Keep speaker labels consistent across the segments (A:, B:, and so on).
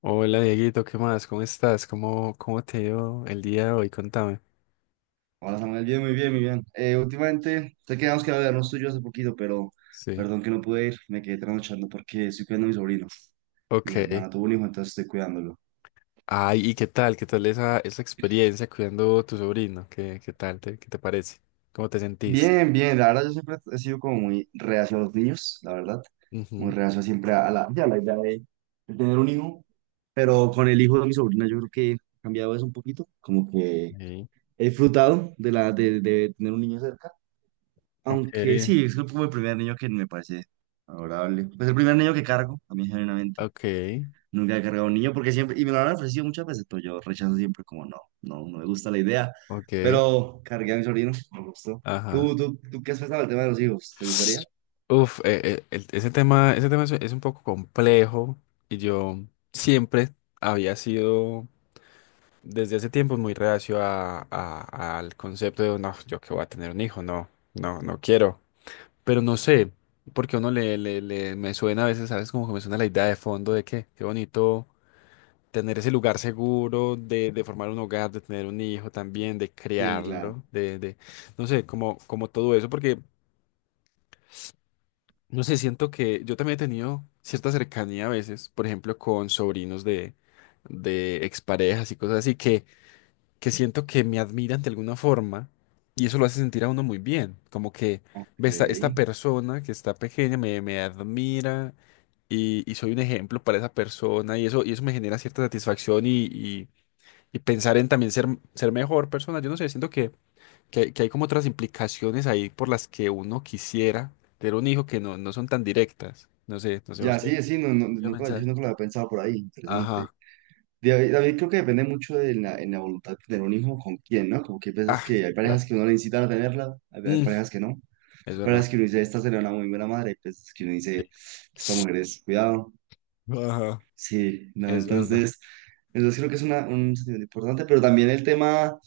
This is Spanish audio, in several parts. A: Hola Dieguito, ¿qué más? ¿Cómo estás? ¿Cómo te dio el día de hoy? Contame.
B: Hola Samuel, bien, muy bien, muy bien. Últimamente, sé que habíamos quedado de vernos tú y yo hace poquito, pero
A: Sí.
B: perdón que no pude ir, me quedé trasnochando porque estoy cuidando a mi sobrino.
A: Ok.
B: Mi hermana tuvo un hijo, entonces estoy cuidándolo.
A: Ay, ¿y qué tal? ¿Qué tal esa experiencia cuidando tu sobrino? ¿Qué tal? ¿Qué te parece? ¿Cómo te sentís?
B: Bien, bien, la verdad yo siempre he sido como muy reacio a los niños, la verdad. Muy
A: Ujú.
B: reacio siempre a la idea de tener un hijo, pero con el hijo de mi sobrina yo creo que he cambiado eso un poquito, como que
A: Sí.
B: he disfrutado de tener un niño cerca.
A: Ok.
B: Aunque sí, es como el primer niño que me parece adorable. Pues el primer niño que cargo, a mí genuinamente.
A: Ok.
B: Nunca he cargado un niño porque siempre, y me lo han ofrecido muchas veces, pero yo rechazo siempre como no, no, no me gusta la idea.
A: Ok.
B: Pero cargué a mi sobrino, me gustó.
A: Ajá.
B: ¿Tú qué has pensado del tema de los hijos? ¿Te gustaría?
A: Uf, ese tema es un poco complejo, y yo siempre había sido desde hace tiempo muy reacio a, al concepto de, no, yo que voy a tener un hijo, no, no, no quiero. Pero no sé, porque a uno me suena a veces, ¿sabes? Como que me suena la idea de fondo de que qué bonito tener ese lugar seguro de, formar un hogar, de tener un hijo también, de
B: Sí, claro.
A: criarlo, no sé, como todo eso, porque no sé, siento que yo también he tenido cierta cercanía a veces, por ejemplo, con sobrinos de exparejas y cosas así, que siento que me admiran de alguna forma, y eso lo hace sentir a uno muy bien, como que ve
B: Ok.
A: esta persona que está pequeña, me admira, y soy un ejemplo para esa persona, y eso me genera cierta satisfacción, y pensar en también ser mejor persona. Yo no sé, siento que hay como otras implicaciones ahí por las que uno quisiera tener un hijo que no son tan directas. No sé, no sé
B: Ya,
A: vos qué
B: sí, sí, no, no,
A: qué
B: nunca,
A: pensás.
B: yo nunca lo había pensado por ahí. Interesante.
A: Ajá.
B: David, creo que depende mucho de la voluntad de tener un hijo con quién, ¿no? Como que hay veces
A: Ah,
B: que hay
A: claro.
B: parejas que uno le incitan a tenerla, hay
A: Mm,
B: parejas que no.
A: es
B: Hay
A: verdad.
B: parejas que uno dice, esta sería una muy buena madre, hay veces que uno dice, esta
A: Sí.
B: mujer es, cuidado.
A: Ajá.
B: Sí, no,
A: Es verdad.
B: entonces creo que es un sentimiento importante, pero también el tema,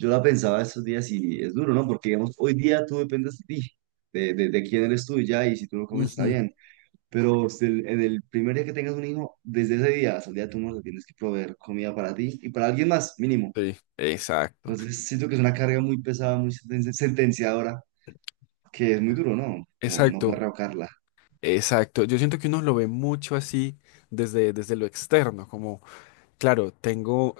B: yo la pensaba estos días y es duro, ¿no? Porque digamos, hoy día tú dependes de ti, de quién eres tú y ya, y si tú no comes está
A: Ujú.
B: bien. Pero si el- en el primer día que tengas un hijo, desde ese día hasta el día de tu muerte, tienes que proveer comida para ti y para alguien más, mínimo.
A: Sí, exacto,
B: Entonces siento que es una carga muy pesada, muy sentenciadora, que es muy duro, ¿no? Como no poder
A: exacto,
B: revocarla.
A: exacto. Yo siento que uno lo ve mucho así desde lo externo, como, claro, tengo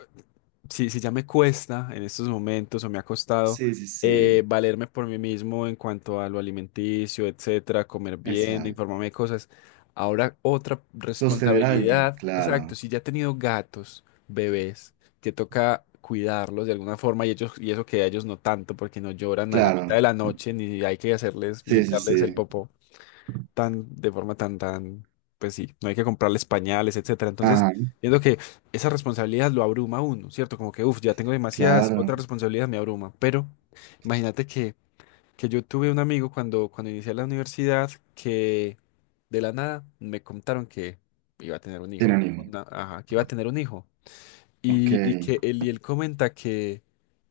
A: si ya me cuesta en estos momentos, o me ha costado
B: Sí, sí, sí.
A: valerme por mí mismo en cuanto a lo alimenticio, etcétera, comer bien,
B: Exacto.
A: informarme de cosas, ahora otra
B: Sostener a alguien,
A: responsabilidad, exacto,
B: claro.
A: si ya he tenido gatos, bebés, que toca cuidarlos de alguna forma, y ellos, y eso que a ellos no tanto, porque no lloran a la
B: Claro.
A: mitad de la noche ni hay que hacerles
B: Sí, sí,
A: limpiarles el
B: sí.
A: popó tan, de forma pues sí, no hay que comprarles pañales, etcétera. Entonces,
B: Ajá,
A: viendo que esa responsabilidad lo abruma a uno, ¿cierto? Como que, uff, ya tengo demasiadas,
B: claro.
A: otra responsabilidad me abruma. Pero imagínate que yo tuve un amigo cuando inicié la universidad, que de la nada me contaron que iba a tener un
B: Tiene
A: hijo.
B: un hijo.
A: Ajá, que iba a tener un hijo.
B: Ok.
A: Y
B: En
A: y él comenta que,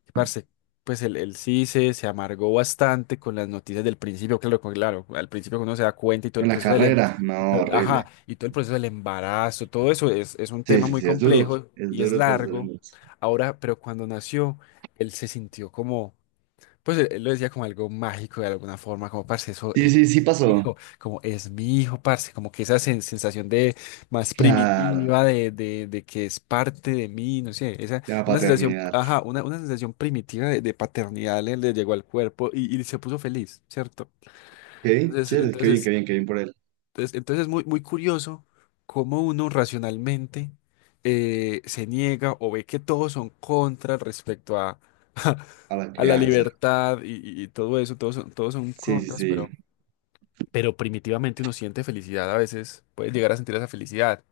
A: que, parce, pues él sí se amargó bastante con las noticias del principio, claro, claro, al principio, cuando uno se da cuenta, y todo el
B: la
A: proceso del, em-
B: carrera, no,
A: y to- ajá,
B: horrible.
A: y todo el proceso del embarazo, todo eso es un
B: Sí,
A: tema
B: sí,
A: muy
B: sí, es duro.
A: complejo
B: Es
A: y es
B: duro el proceso del
A: largo.
B: embarazo.
A: Ahora, pero cuando nació, él se sintió como pues él lo decía, como algo mágico de alguna forma, como parce, eso
B: Sí,
A: es,
B: sí,
A: es
B: sí
A: mi
B: pasó.
A: hijo, como es mi hijo, parce, como que esa sensación de más
B: Claro.
A: primitiva, de que es parte de mí, no sé, esa,
B: De la
A: una sensación,
B: paternidad.
A: ajá, una sensación primitiva de paternidad le llegó al cuerpo, y se puso feliz, ¿cierto?
B: Qué
A: Entonces,
B: chévere, qué bien, qué
A: entonces
B: bien, qué bien por él,
A: entonces es muy, muy curioso cómo uno racionalmente se niega, o ve que todos son contra respecto a,
B: a la
A: a la
B: crianza.
A: libertad, y todo eso, todos son
B: Sí, sí,
A: contras,
B: sí.
A: pero primitivamente uno siente felicidad a veces, puede llegar a sentir esa felicidad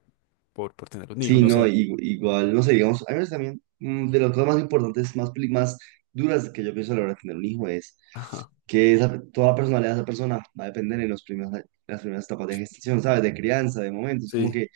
A: por tener un hijo,
B: Sí,
A: no
B: no,
A: sé.
B: igual, no sé, digamos, a veces también de las cosas más importantes, más, más duras que yo pienso a la hora de tener un hijo es
A: Ajá,
B: que esa, toda la personalidad de esa persona va a depender en los primeros, las primeras etapas de gestación, ¿sabes? De crianza, de momentos, como
A: sí.
B: que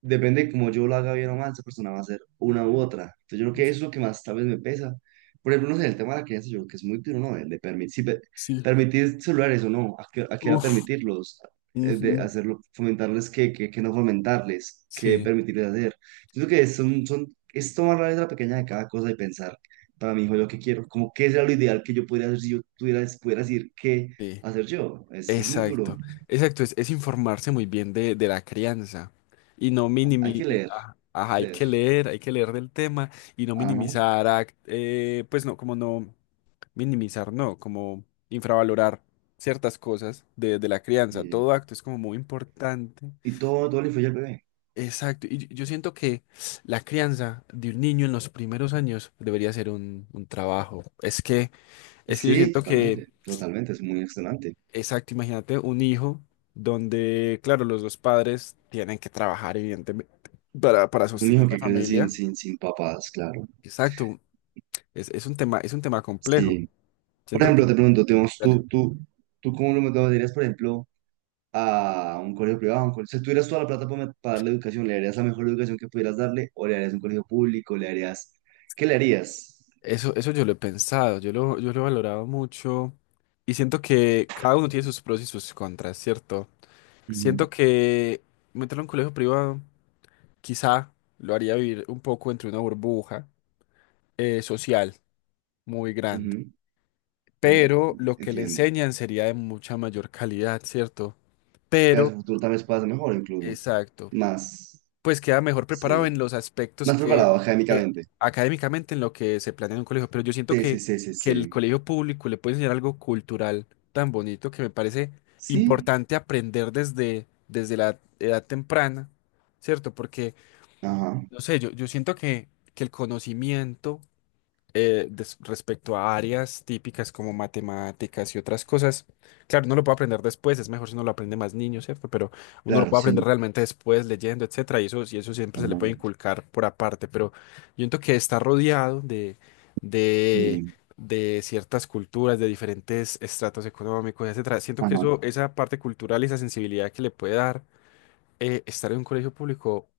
B: depende de cómo yo lo haga bien o mal, esa persona va a ser una u otra. Entonces, yo creo que eso es lo que más tal vez me pesa. Por ejemplo, no sé, el tema de la crianza, yo creo que es muy duro, ¿no? El de permitir, si pe-
A: Sí.
B: permitir celulares o no, a qué edad
A: Uf.
B: permitirlos? De
A: Ujú.
B: hacerlo, fomentarles que no fomentarles, que
A: Sí.
B: permitirles hacer. Yo creo que es tomar la letra pequeña de cada cosa y pensar, para mi hijo, yo qué quiero, como qué será lo ideal que yo pudiera hacer si pudiera decir qué
A: Sí.
B: hacer yo. Es muy duro.
A: Exacto, exacto, es informarse muy bien de la crianza, y no
B: Hay que
A: minimizar,
B: leer,
A: ajá,
B: hay
A: ajá,
B: que leer.
A: hay que leer del tema, y no
B: Ajá.
A: minimizar, pues no, como no minimizar, no, como infravalorar ciertas cosas de la crianza,
B: Sí.
A: todo acto es como muy importante.
B: Y todo, todo le influye al bebé.
A: Exacto, y yo siento que la crianza de un niño en los primeros años debería ser un trabajo. Es que yo
B: Sí,
A: siento que,
B: totalmente, totalmente, es muy excelente.
A: exacto, imagínate un hijo donde, claro, los dos padres tienen que trabajar, evidentemente, para
B: Es un
A: sostener
B: hijo
A: la
B: que crece
A: familia.
B: sin papás, claro.
A: Exacto, es un tema complejo.
B: Sí. Por
A: Siento
B: ejemplo,
A: que.
B: te pregunto, digamos,
A: Dale.
B: tú cómo lo meterías, por ejemplo, a un colegio privado? Si tuvieras toda la plata para, para darle educación, ¿le darías la mejor educación que pudieras darle? ¿O le harías un colegio público? ¿Le harías... ¿Qué le harías?
A: Eso yo lo he pensado, yo lo he valorado mucho, y siento que cada uno tiene sus pros y sus contras, ¿cierto?
B: Ujú,
A: Siento que meterlo en un colegio privado quizá lo haría vivir un poco entre una burbuja social muy grande,
B: ujú, te-
A: pero lo que le
B: Entiendo.
A: enseñan sería de mucha mayor calidad, ¿cierto?
B: Que a
A: Pero,
B: su futuro tal vez pase mejor incluso.
A: exacto,
B: Más,
A: pues queda mejor preparado
B: sí.
A: en los aspectos
B: Más
A: que,
B: preparado
A: que
B: académicamente.
A: académicamente en lo que se planea en un colegio, pero yo siento
B: Sí,
A: que,
B: sí, sí, sí,
A: que el
B: sí.
A: colegio público le puede enseñar algo cultural tan bonito que me parece
B: Sí.
A: importante aprender desde la edad temprana, ¿cierto? Porque
B: Ajá,
A: no sé, yo siento que el conocimiento respecto a áreas típicas, como matemáticas y otras cosas. Claro, no lo puede aprender después, es mejor si uno lo aprende más niño, ¿cierto? Pero uno lo
B: claro,
A: puede aprender
B: sí.
A: realmente después, leyendo, etcétera, y eso siempre se le
B: Ajá,
A: puede inculcar por aparte, pero yo siento que está rodeado de,
B: sí,
A: de ciertas culturas, de diferentes estratos económicos, etcétera. Siento que
B: ajá.
A: eso, esa parte cultural y esa sensibilidad que le puede dar estar en un colegio público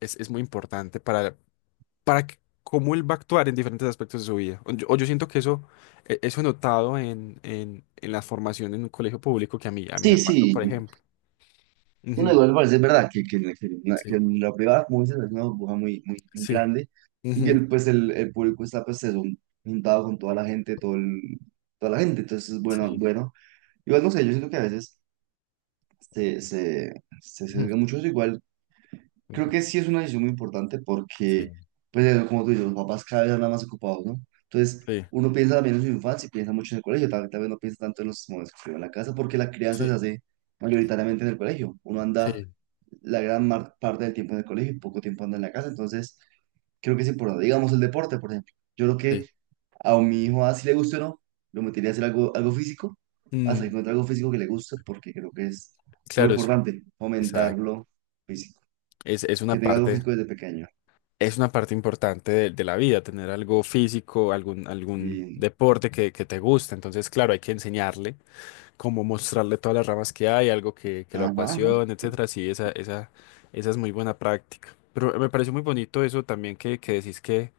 A: es muy importante para que- cómo él va a actuar en diferentes aspectos de su vida. o yo, siento que eso, eso he notado en la formación en un colegio público que a mí me
B: Sí,
A: faltó, por
B: sí.
A: ejemplo.
B: Sí, no,
A: Ujú,
B: igual me parece es verdad que
A: sí,
B: en la privada, como dices, es una burbuja muy, muy, muy
A: sí.
B: grande y que
A: Ujú,
B: el público está pues eso, juntado con toda la gente, toda la gente. Entonces, bueno,
A: sí,
B: bueno. Igual no sé, yo siento que a veces se, se, se
A: ujú,
B: sesga mucho eso. Igual creo que sí es una decisión muy importante porque,
A: sí,
B: pues, eso, como tú dices, los papás cada vez andan más ocupados, ¿no? Entonces,
A: sí.
B: uno piensa también en su infancia y piensa mucho en el colegio, tal vez no piensa tanto en los momentos que vive en la casa porque la crianza
A: Sí,
B: se hace mayoritariamente en el colegio. Uno anda
A: sí,
B: la parte del tiempo en el colegio y poco tiempo anda en la casa, entonces creo que es importante. Digamos el deporte, por ejemplo. Yo creo
A: sí.
B: que a mi hijo, así le guste o no, lo metería a hacer algo, algo físico, hasta que
A: Mm,
B: encuentre algo físico que le guste porque creo que es lo
A: claro,
B: importante,
A: esa-
B: fomentarlo físicamente
A: es, es
B: que
A: una
B: tenga algo
A: parte,
B: físico desde pequeño.
A: es una parte importante de la vida, tener algo físico, algún
B: Y,
A: deporte que te guste. Entonces, claro, hay que enseñarle, como mostrarle todas las ramas que hay, algo que lo
B: ajá, ajá.
A: apasiona, etcétera. Sí, esa es muy buena práctica. Pero me pareció muy bonito eso también que decís que,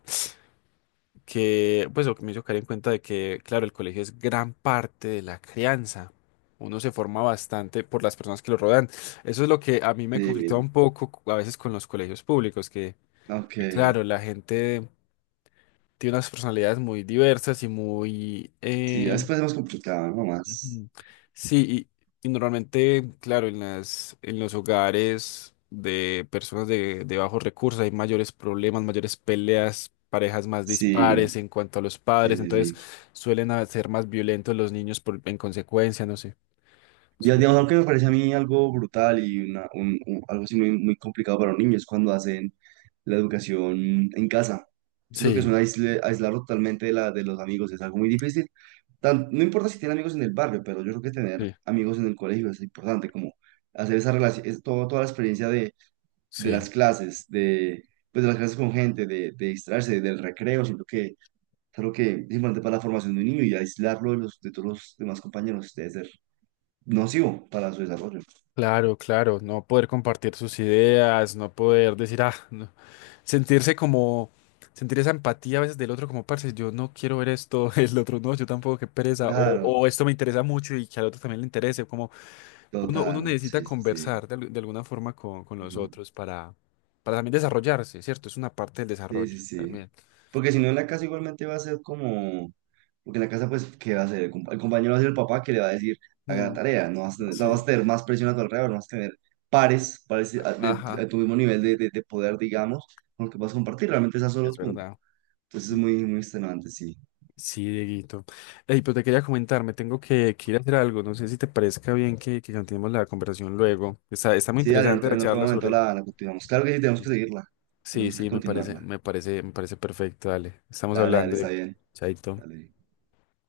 A: que, pues, o que me hizo caer en cuenta de que, claro, el colegio es gran parte de la crianza. Uno se forma bastante por las personas que lo rodean. Eso es lo que a mí me conflictaba
B: Sí,
A: un poco a veces con los colegios públicos,
B: ok.
A: claro, la gente tiene unas personalidades muy diversas y muy,
B: Sí, ya después es más complicado, ¿no? Más.
A: ujú. Sí, y normalmente, claro, en las, en los hogares de personas de, bajos recursos hay mayores problemas, mayores peleas, parejas más dispares
B: Sí,
A: en cuanto a los
B: sí,
A: padres, entonces
B: sí, sí.
A: suelen ser más violentos los niños en consecuencia, no sé. Eso me
B: Digamos,
A: parece.
B: algo que me parece a mí algo brutal y algo así muy, muy complicado para los niños es cuando hacen la educación en casa. Siento que es
A: Sí,
B: un aislarlo totalmente de de los amigos, es algo muy difícil. No importa si tiene amigos en el barrio, pero yo creo que tener
A: sí,
B: amigos en el colegio es importante, como hacer esa relación, toda la experiencia de
A: sí.
B: las clases, de, pues, de las clases con gente, de distraerse, del recreo, siento que es algo que es importante para la formación de un niño y aislarlo de de todos los demás compañeros debe ser nocivo para su desarrollo.
A: Claro, claro, no poder compartir sus ideas, no poder decir, ah, no. Sentirse como, sentir esa empatía a veces del otro como, parce, yo no quiero ver esto, el otro no, yo tampoco, qué pereza, o,
B: Claro,
A: o esto me interesa mucho, y que al otro también le interese, como uno
B: total,
A: necesita
B: sí, sí,
A: conversar de alguna forma con los
B: sí.
A: otros para, también desarrollarse, ¿cierto? Es una parte del
B: Sí, sí,
A: desarrollo
B: sí.
A: también.
B: Porque si no, en la casa igualmente va a ser como. Porque en la casa, pues, ¿qué va a hacer? El compañero va a ser el papá que le va a decir, haga la
A: Mm,
B: tarea, no vas a tener, no vas a
A: sí.
B: tener más presión a tu alrededor, no vas a tener pares, a
A: Ajá,
B: tu mismo nivel de poder, digamos, con los que vas a compartir, realmente estás solo
A: es
B: tú.
A: verdad.
B: Entonces es muy, muy extenuante, sí.
A: Sí, Dieguito. Ey, pero te quería comentar, me tengo que ir a hacer algo. No sé si te parezca bien que continuemos la conversación luego. Está muy
B: Sí, dale,
A: interesante la
B: en otro
A: charla
B: momento
A: sobre.
B: la continuamos. Claro que sí, tenemos que seguirla,
A: Sí,
B: tenemos que
A: sí, me parece,
B: continuarla.
A: me parece, me parece perfecto, dale. Estamos
B: Dale, dale,
A: hablando
B: está
A: de.
B: bien.
A: Chaito.
B: Dale.